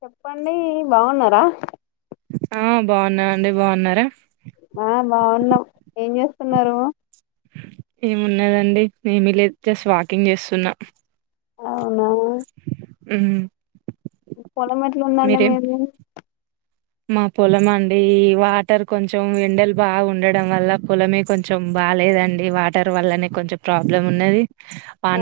చెప్పండి బాగున్నరా? ఆ బాగున్నాండి బాగున్నారా ఆ బాగున్నాం ఏం చేస్తున్నారు ఏమున్నదండి ఏమి లేదు జస్ట్ వాకింగ్ చేస్తున్నా అవునా మ్మ్ పొలం ఎట్లుందండి మీరేం మీది మా పొలం అండి వాటర్ కొంచెం ఎండలు బాగా ఉండడం వల్ల పొలమే కొంచెం బాలేదండి వాటర్ వల్లనే కొంచెం ప్రాబ్లం ఉన్నది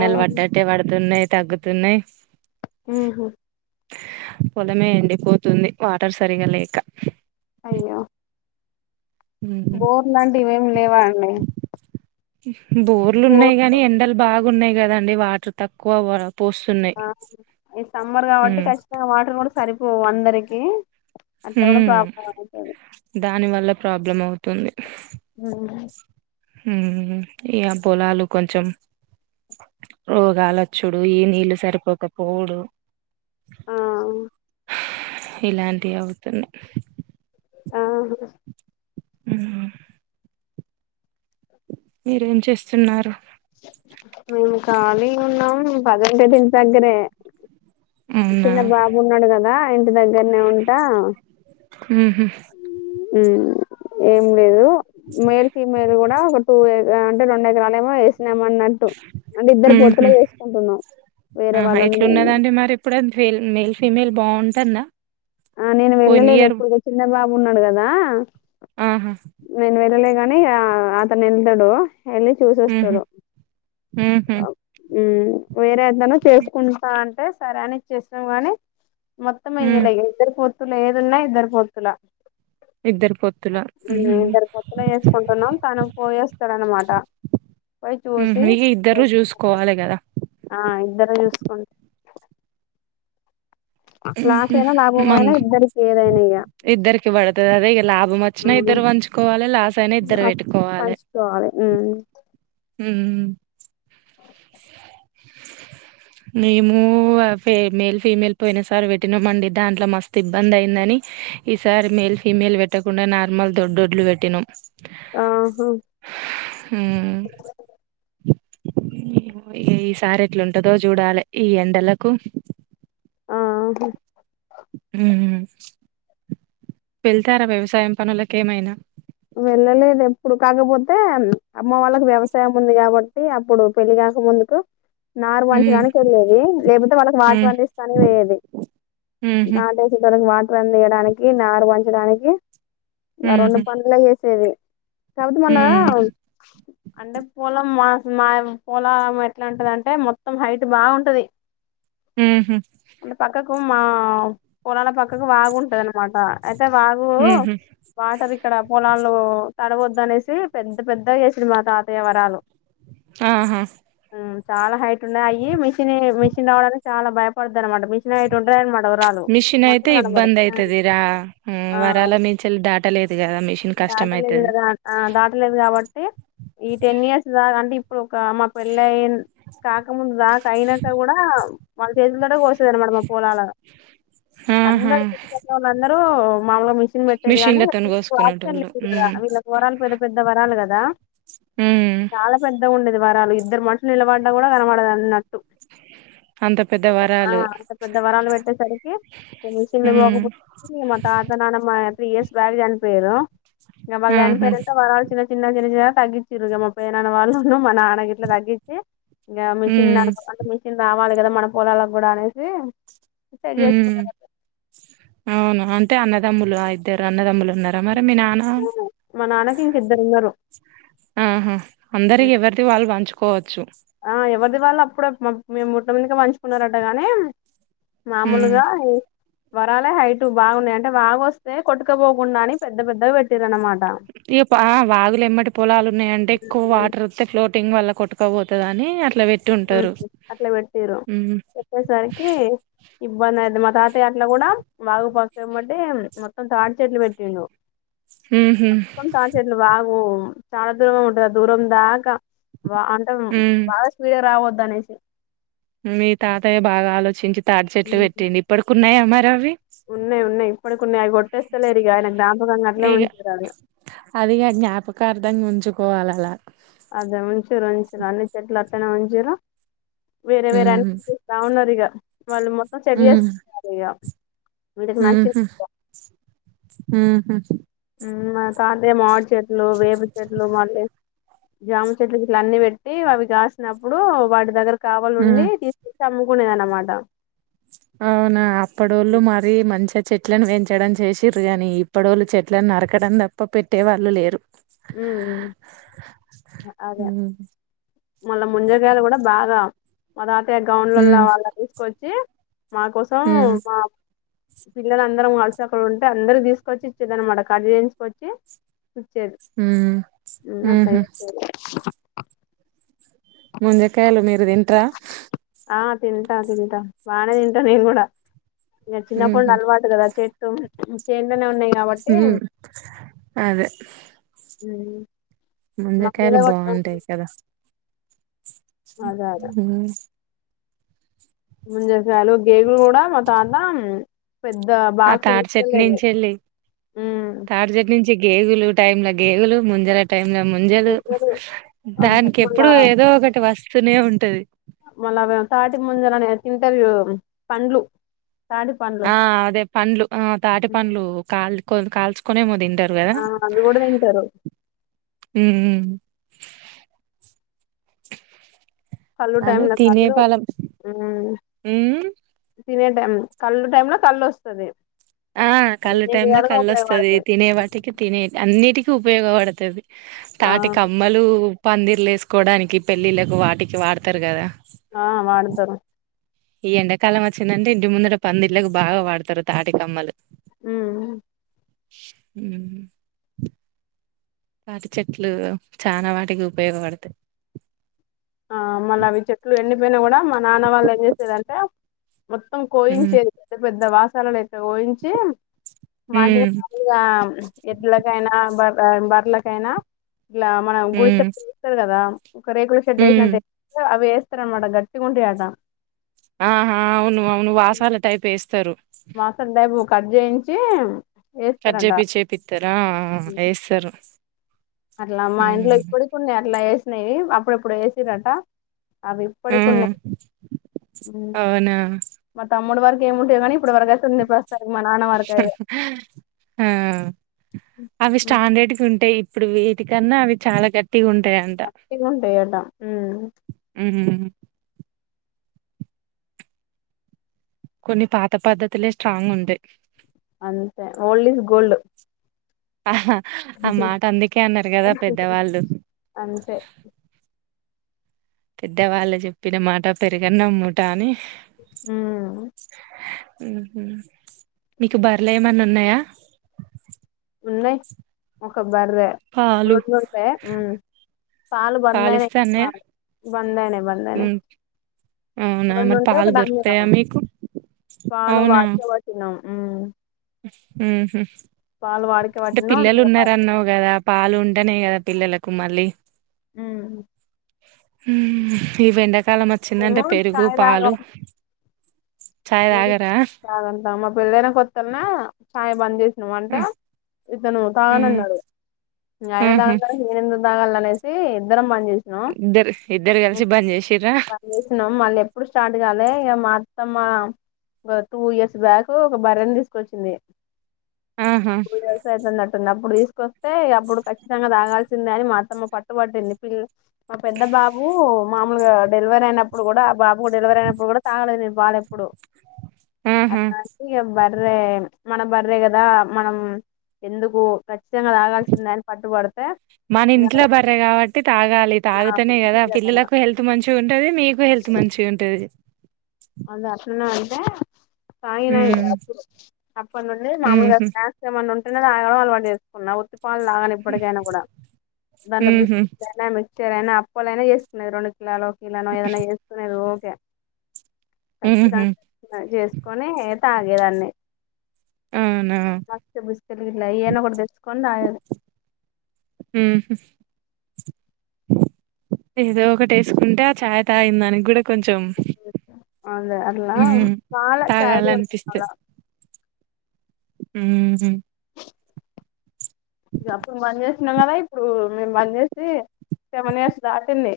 ఆ పడ్డట్టే పడుతున్నాయి తగ్గుతున్నాయి్ హ్మ్ హు పొలమే ఎండిపోతుంది వాటర్ సరిగా లేక అయ్యో ఉమ్. బోర్ లాంటివి ఇవేమి లేవా అండి ఇ బోర్లు బోర్ ఉన్నాయి కానీ ఎండలు బాగా ఉన్నాయి కదండి వాటర్ తక్కువ వర ఈ సమ్మర్ కాబట్టి ఖచ్చితంగా వాటర్ కూడా సరిపోవు అందరికి ఏ హ్మ్ దాని వల్ల ప్రాబ్లం అవుతుంది మ్మ్ మ్మ్ ఇగ పొలాలు కొంచెం రోగాలు వచ్చుడు ఈ నీళ్ళు సరిపోక పోవుడు ఆ ఇలాంటివి అవుతున్నాయి ఆహా మ్మ్ మీరేం చేస్తున్నారు మేము ఖాళీ ఉన్నాం పదదింటి దగ్గరే అవునా చిన్న బాబు ఉన్నాడు కదా టి దగ్గరనే ఉంట ఉహు మ్మ్ హ్మ్ ఏం లేదు మేల్ ఫీమేల్ కూడా ఒక టూ ఇగ అంటే రెండు ఎకరాలేమో ఎస్ నం మన్నట్టు అంటే ఇద్దరు ఉహు పొత్తులే చేసుకుంటున్నాం వేరే ఆహా వాళ్ళని మేము ఎట్లున్నదండి తంద ఆ నేను వెళ్ళలేదు ఎప్పుడు చిన్న బాబు ఉన్నాడు కదా ఆహా నేను వెళ్లలే గాని అతను ఎల్తడు ఎల్లి ఉహు చూసొస్తడు ఉహు ఉమ్ వేరే ఏదైనా చేసుకుంటా అంటే సరే అని ఇచ్చేసినం గానీ మొత్తం ఉమ్ ఇయ్యలే ఇగ పొత్తుల ఏదున్నా ఇద్దరు పొత్తుల ఇద్దరు పొత్తుల ఉహు ఇద్దరు పొత్తులో చేసుకుంటున్నాం. తను పోయేస్తాడన్నమాట పోయి చూసి ఉహు ఇగ ఇద్దరు చూసుకోవాలి కదా ఆ ఇద్దరు చూసుకుం ఉమ్ లాస్ హు అయినా లాభం మం అయినా ఇద్దరికి ఏదైనా ఇగ ఇద్దరికి బడుతుది అదే ఇగ లాభం వచ్చిన ఇద్దరు వంచుకోవా పంచుకోవాలే ఉమ్ మ్మూ మేము ఏ మేల్ ఫిమేల్ పోయిన సారి వెట్టినాం అండి. దాంట్లో మస్తు ఇబ్బంది అయిందని ఈసారి మేల్ ఫిమేల్ పెట్టకుండా నార్మల్ దొడ్డువడ్లు వెట్టినాం. ఆహా ఉమ్ ఏమో ఇగ ఈ సారి ఎట్లుంటదో చూడాలి. ఈ ఎండలకు ఆ మ్ ఉ వెళ్తారా వ్యవసాయం పనులకు ఏమైనా వెళ్ళలేదు ఎప్పుడు కాకపోతే అమ్మ వాళ్ళకి వ్యవసాయం ఉంది కాబట్టి అప్పుడు పెళ్లి కాక ముందుకు నారు ఉమ్ పంచడానికి వెళ్ళేది లేకపోతే వాళ్ళకి వాటరు ఉమ్ అందిస్తా అని వోయేది ఉహు నాటు ఏసేటోలకు వా రన్ తీయడానికి నారు వంచడానికి ఉమ్ హు పనులకు చేేసేదే సౌటుమన్నదా ఉమ్ అంటే పోలం మా మాది పోలం ఎట్లాంటిది అంటే మొత్తం హైట్ బాగ వుంటది. ఉమ్ హు కు మా పోలాల పక్క ఒక్క ను వాగు ఉంటది అనమాట అయితే వాగు ఉహు వాటర్ ఆ పొలాల్లో తడవద్దు అనేసి పెద్ద పెద్ద గా చేసిర్రు మా తాతయ్యవరాలు ఆహా హ్మ్ చాలా హైట్ ఉన్నాయి అయి మీ మిషిని మిషన్ రావడానికి చాలా భయం మిషన్ అయితే మంటలు కనబడవు ఇబ్బంది అయితది రా హ్మ్ వరాల మించల్ దాటలేదు గా దాటలు వినరా ఆ దాట్ ఉల్లెన్ గవాన్ అంటే ఈ టెన్ ఇయర్స్ దాకా అంటే ఇప్ ఒక మా పెళ్లి అయిన్ కాకముందు నాకు అయినంక కూడా ఆ వాళ్ చేతులు తోటే కోషు మంచిది అనమాట మ పొలాల ఆహా అందరు గుర్తొచ్చి వాళ్ళందరూ మాది కూడా మిషన్ పెట్టేది గానీ మిషన్లతోని ఆప్షన్ కోసుకునేటోళ్ళు లేదు కదా ఉమ్ వీళ్ళ కోరాలు పెద్ద పెద్ద వరాలు కదా ఉ పది వారాలు ఇద్దరు మనుషులు నిలబడ్డా కూడా కనవడదు అన్నట్టు అంత పెద్ద ఆ వరాలు అంత పెద్ద వరాలు పెట్టేసరికి మిషన్లు ఉమ్ ఇవ్వకపోతిరి మా తాత నాన్నమ్మ ప్రియస్ బ్యాగు గన్ పేరా నా వాళ్ళు ఆహా చనిపోయినంక వరాలు చిన్న చిన్న గా జనజా తగ్గించిర్ గా మా పేనాన్న వాళ్ళు మా నాన్న గిట్లా తగ్గించి ఇంగ మిషన్ ఉమ్ నడుపు అంటే మిషన్ రావు ఇవ్వాలి కదా మన పొలాలకు కూడా అనేసి సెట్ హ్మ్ చేసుకున్నారు అవును అంటే అన్నదమ్ములు ఆ ఇద్దరు అన్నదమ్ములు ఉన్నారా మరి మీ నాన్న మా నాన్నకి ఇంక ఇద్దరు ఉన్నారు ఆహా అందరికి ఎవరిది వాళ్ళు వంచుకు కోవచ్చు ఆ ఎవ్వరు దీప్ వాళ్ళు అప్పుడే మేము ముట్ట ముందే మంచుకున్నారంట గాని ఉమ్ మామూలుగా వరాలే హైటు బాగున్నాయి అంటే బాగ వస్తే కొట్టుకపోకుండా అని పెద్ద పెద్ద పెట్టిరు అన్నమాట ఇ బా వాగులు ఎమ్మటి పొలాలు ఉన్నాయంటే ఎక్కువ ఉమ్, వాటర్ వస్తే ఫ్లోటింగ్ వల్ల కొట్కపోతదని అట్లా పెట్ హుమ్ అట్ల పెట్టీరు చెప్పేసరికి ఇబ్బందయిది తాతయట్ల గుడా వాగు వర్షం పట్టి మొత్తం తాటి చెట్లు పెట్టిండు ఉహు మొత్తం తాటి చెట్లు బాగు చాలా దూరమే ఉంటద దూరం దాకా వా అంటం ఉమ్ బాగా ఈడ రావద్దనేసి మీ తాతయ్య బాగా ఆలోచించి తాడి చెట్లు పెట్టింది ఇప్పటికి ఉన్నాయ మరి అవి ఉన్నాయ్ ఉన్నాయ్ ఇప్పటి కున్నయ్ అవి కొట్టేస్తలేరు ఇక ఆయనకు జ్ఞాపకంగా అట్లే ఇగ ఉంచుతరు ఆళ్లు కోవాలలా అదే ఉంచూరు ఉంచూరు అన్ని చెట్లు అత్తనే ఉంచూరు వేరే వేరే అన్ని హ్మ్ చూస్తా ఉన్నరిగా వాళ్ళు మొత్తం సెట్ చేసుకుంటారు ఇగ వీళ్ళకి హు నచ్చిన హు హుమ్ హుమ్ మా తాతేమో మామిడి చెట్ చెట్లు వేపు చెట్లు మళ్ళీ జాము చెట్లు ఇట్ల అన్ని పెట్టి అవి కాసినప్పుడు వాటి దగ్గర హ్మ్. కావాలుండి తీసి కున్నయన మాట అవునా అప్పడోళ్ళు మరీ మంచి చెట్లను పెంచడం చేసిర్రు కానీ ఇప్పడోళ్ళు చెట్లను నరకడం తప్ప పెట్టే వాళ్ళు లేరు హు హుమ్ అదే హ్మ్. మళ్ళా ముంజగాయలు గుడా బాగా మదా గౌన్లల హ్మ్. వాల తీసుకొచ్చి మా కోసం హ్మ్. మా పిల్లల అందరం కలిసి అక్కడ ఉంటే అందరు తీసుకొచ్చి ఇచ్చేదనమాట కర్రీ చేయించుకొచ్చి స హ్మ్. ఎన్న పై హుహు. స ముంజ కాయలు మీమ్ తింట్రా ఆ తింటా తింటా బానే తింటా నేను గుడా ఇగ చిన్నప్పుడి నుండి హుహు. అల్వాటు గదా చెట్టు చేన్లనే ఉన్నాయి కాబట్టి ఊ అదే ఊ ముంజకాయలు బావుంటాయి కదా అదే అదే ఊ ముంజకాయలు గేగులు గూడా మా తాత్ దాన్ పెద్ద ఆ బాక్స్ తాటి చెట్టు తీసుకెళ్లేది నుంచెళ్ళి తాడిచెట్టు నుంచి గేగులు టైమ్ లో గేగులు ముంజల టై లో ముంజలు అబ్బ, దానికి ఎప్పుడు ఏదో ఒకటి వస్త ఉత్తనే ఉంటది మల్ల అదా తాటి ముంజ లని ంట [inaudible] పండ్లు తాటి పండ్లు ఆ అదే పండ్లు ఆ తాటి పండ్లు కాల్ కాల్చు కునే మోదింది తింటారు గదా.. ఆ అవి కూడా తింటారు ఊ ఊ కల్లు టైం అదే ళ తినే కల్లు ఫలం ఉమ్ తినే కళ్ళు టైమ్ లో కళ్ళు వస్తది ఆ కళ్ళు అన్ని టై లో విధాలుగా కళ్ళు వస్తది తినే ఉపయోగపడతాయి వాటికి తినే అన్నిటికిీ ఉపయోగపడ తెల్సి ఆ తాటి కమ్మలు పందిర్లు వేసుకోవడానికి పెళ్ళిళ్ళలకు వాటికి వాడతారు గదా ఆ వాడుతరు ఈ ఎండాకాలం వచ్చిందంటే ఇంటి ముందుట పందిళ్ళలకు బాగా వాడతారు తాటికమ్మలు ఊ ష్ తాటి చెట్లు చాలా వాటికి ఉపయోగపడతాయి ఆ మళ్ళీ అవి చెట్లు ఎండి పోయినా కూడా మా నాన్న వాళ్ళు ఏం చేసేదంటే మొత్తం హ్మ్ కోయిించేది పెద్ద పెద్ద వాస్ సరేలెక్క ఊయించి హ్మ్ [unintelligible] ఎడ్లకైనా బ బర్లకైనా ఇట్లా మనం గుడిసే హ్మ్ చేస్తాడు కదా కరే షడ్ హ్మ్ ఏసినట్టు అవి ఇతర మట గట్టిగా ఉంటాయట ఆహా అవును అవును వాసాల టైప్ వేస్తారు మా సందు ఆయమ్మ కానీ చేయించి వేస్తారట కర్జేపి చేపిత్తారా ఉమ్. వేస్తారు అట్లా మా ఇంట్లో ఇప్పటికి ఉండే అట్లా వే నవి అప్పుడు ఎప్పుడో ఏసిరట అవి ఆ ఇప్పటికి ఉన్నాయి ఉ అవునా మా తమ్ముడి వారికి ఏముంటేది కాని ప్పు వరగా [unintelligible] ఆ అవి స్టాండర్డ్ కి ఉంటయి ఇప్పుడు వీటి కన్నా అవి చాలా గట్ గట్టిగా ఉంటాయట ఉ ఉ కొన్ని పాత పద్ధతులే స్ట్రాంగ్ ఉంటాయి అంతే ఓల్డ్ ఇస్ గోల్డ్ హా ఆ మాట అందుకే అన్నారు కదా పెద్దవాళ్ళు అంతే పెద్దవాళ్ళు చెప్పిన మాట పెరిగన్నమ్ముటా అని ఉ మీకు బార్లు ఏమన్నా ఉన్నాయా ఉన్నాయి ఒక బర్రే పాలు రెండుంటయా పాలు బంద్ అయినాయి పాలిస్తే పా అన్నయ్య బంద్ అయినా బంద్ అయినాయి హ్మ్ అవునా మరి రెండుంటే ఒక పాలు దొరుకుతాయా దన్నిం మీకు పాలు వాడిచేవాటిన్నాం ఉహు పాలు వాడికే అంటే పట్టినాం పిల్లలు ఇక వాడికే ఉన్నారన్నావు కదా పాలు ఉంటనే కదా పిల్లలకు మళ్ళీ ఉ ఇవెండా కాలం మేము వచ్చిందంటే పెరుగు, చాయ్ పాలు తాగం చాయ్ మేము తాగరా తాగుంటాం మా పెళ్ళైైన కొత్తన్నా చాయ్ బనంది వంట అతను హ్మ్ తాగనన్నాడు ఇగ అయినా ఊహూ తాగుతా [unintelligible] నేను అందుకు తాగాలి అయితే ఇద్దరం మంచి ఇద్దరు ఇద్దరు కలిసి బంద్ చేసిర్రా పని చేసినం మళ్ళీ ఎప్పుడు స్టార్ట్ కాలి ఇక అత్తమ్మ ఒక టూ ఇయర్స్ బ్యాక్ ఒక బర్రె నీ తీసుకొచ్చింది ఆహా టూ ఇయర్స్ అయితున్నట్టున్న ఉంది అప్పుడు తీస్ అయితే అప్పుడు ఖచ్చితంగా తాగాల్సి ంది అని మా అత్తమ్మ పట్టుబట్టింది పిల్ మా పెద్ద బాబు మామలుగా డెలివర్ అయినప్పుడు కూడా బాబు ఉ డెలివరీ అయినప్పుడు కూడ తగలే నేను వాడెప్పుడు ఆహా అట్లా [unintelligible] ఇగ బర్రే మన బర్రే కదా మనం ఎందుకు ఖచ్చితంగా తాగాల్సిందే అని పట్టుబడితే మన ఇగ ఇంట్లో బర్రె కాబట్టి తాగాలి తాగుతేనే కదా పిల్లలకు హెల్త్ మంచి ఉంటది మీకు హెల్త్ మంచి ఉంటది అదే అట్లానే అంటే తగ్గిన ఇగ హ్మ్ అప్పుడు అప్పటి నుండి మామూలుగాారు ఊహూ స్నాక్స్ ఏమన్నా ఉ తాగడం అలవాటు చేసుకున్నా పాళ లాగానే ఇప్పటికైనా కూడా దాంట్లో ఊహూ బిస్కట్ అయినా మ ఏది అయినా అప్ప అయిన చేసుకునేది రెడు కిలో ఇలా నో ఏదన్నానా చేసుకునేది [unintelligible] ఊహూ ఖచ్చితంగా చేసుకొని తగ్గేదని అవునా మస్త బిస్కెట్లు గిట్ల ఎయనా ఒకటి తెచ్చుకోని తగ్గేది ఉహూ ఏదో ఒకటి వేసుకుంటే ఆ చాయ్ తాగిందానికి కూడా కొంచెం అదే అట్లా మ్మ్ చాలా చా [unintelligible] ఉహూ ఇక అప్పుడు బంద చేసన్నాం కదా ఇప్పుడు మేము బంద చేసి సెవెన్ ఇయర్స్ దాటింది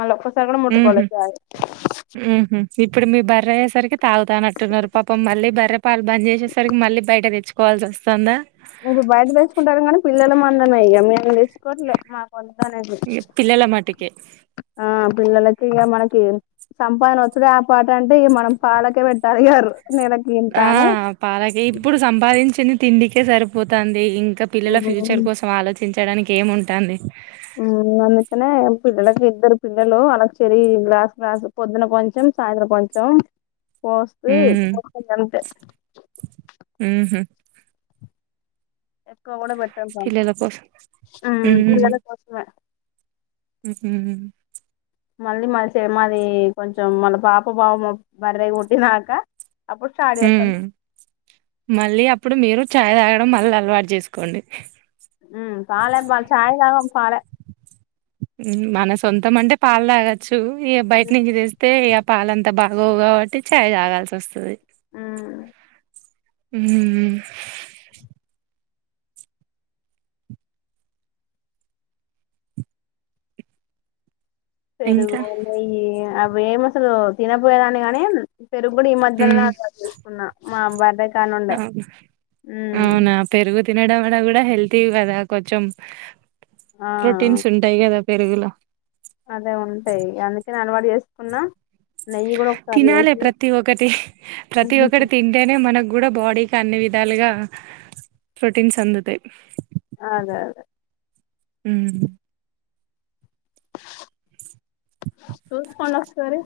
మళ్ళ సగడు మ్హు ముట్టుకోలే చాయ్ మ్హు ఇప్పుడు మీ బర్ర అయేసరికి తాగుతాన అంటటున్నారు పాపం మళ్ళీ బర్ర పాలు బంద్ చేసేసరికి మళ్ళీ బయట తెచ్చుకోవాల్సి వస్తాదా ఇప్పుడు బయట తెచ్చుకుంటానం కానీ పిల్లల మందమే ఇక మేము తెసుకోవట్లే ఇ పిల్లల మాటికే ఆ పిల్లలకి ఇక మనకి సంపాదన వచ్చడే ఆ పాట అంటే ఇక మనం పాలకే పెట్టాలి యరు ఆ పాలకే ఇప్పుడు సంపాదించను తిండికే సరిపోతంది ఇంకా ఇక పిల్లల ఫ్యూచర్ కోసం ఆలోచించి చ్చడానికి ఏముంటందీ ఊ అందుకనే పిల్లలకు ఇద్దరు పిల్లలు వాళ్ళకు చెరి గ్లాస్ గ్లాస్ పొద్దున కొంచెం సాయంత్రం కొంచెం పోస్తి మ్మ్ పోస్తా గంతే మ్హు కూడా పెట్టాడాము పిల్లల కోసం ఊ పిల్లాల కోసమే ఉహు మళ్ళీ మ సే మాది కొంచెం మళ్ళ పాప బావమరిది పుట్టినాక అప్పుడు స్టార్ట్ హు చేస్తాం మళ్ళీ అప్పుడు మీరు చాయ్ తాగడం మళ్ళీ అలవాటు చేసుకోండి ఊ పాల చాయ్ తాగరు పాలే ఉ మన సొంతం అంటే పాలు తాగచ్చు ఈ బయట నుంచి తెస్తే పాలంతా బాగోవు కాబట్టి చాయ్ తాగాల్సి వస్తది ఉ ఊ పెరుగు ఇంకా నెయ్యి ఆ మేము అసలు తినరు పోయేదాని గాని పెరుగు కూడా ఈ మధ్యలో అలవాటై ఉన్నా మా [unintelligible] అవున ఉమ్ అవునా పెరుగు తిన [unintelligible] హెల్తీ కదా కొంచెం ఆ ప్రోటీన్స్ ఉంటాయి కదా పెరుగులా అదే ఉంటాయి అందుకని అలవాటు చేసుకున్నా నెయ్యి కూడా ఒకసారి తినాలి చేసిన ప్రతి ఒక్కటి ప్రతి ఒక్కటి తింటేనే మనకు కూడా బాడీకి అన్ని విధాలుగా ప్రొటీన్స్ అందుతాయి అదే అదే హు తూ కొన వస్త రు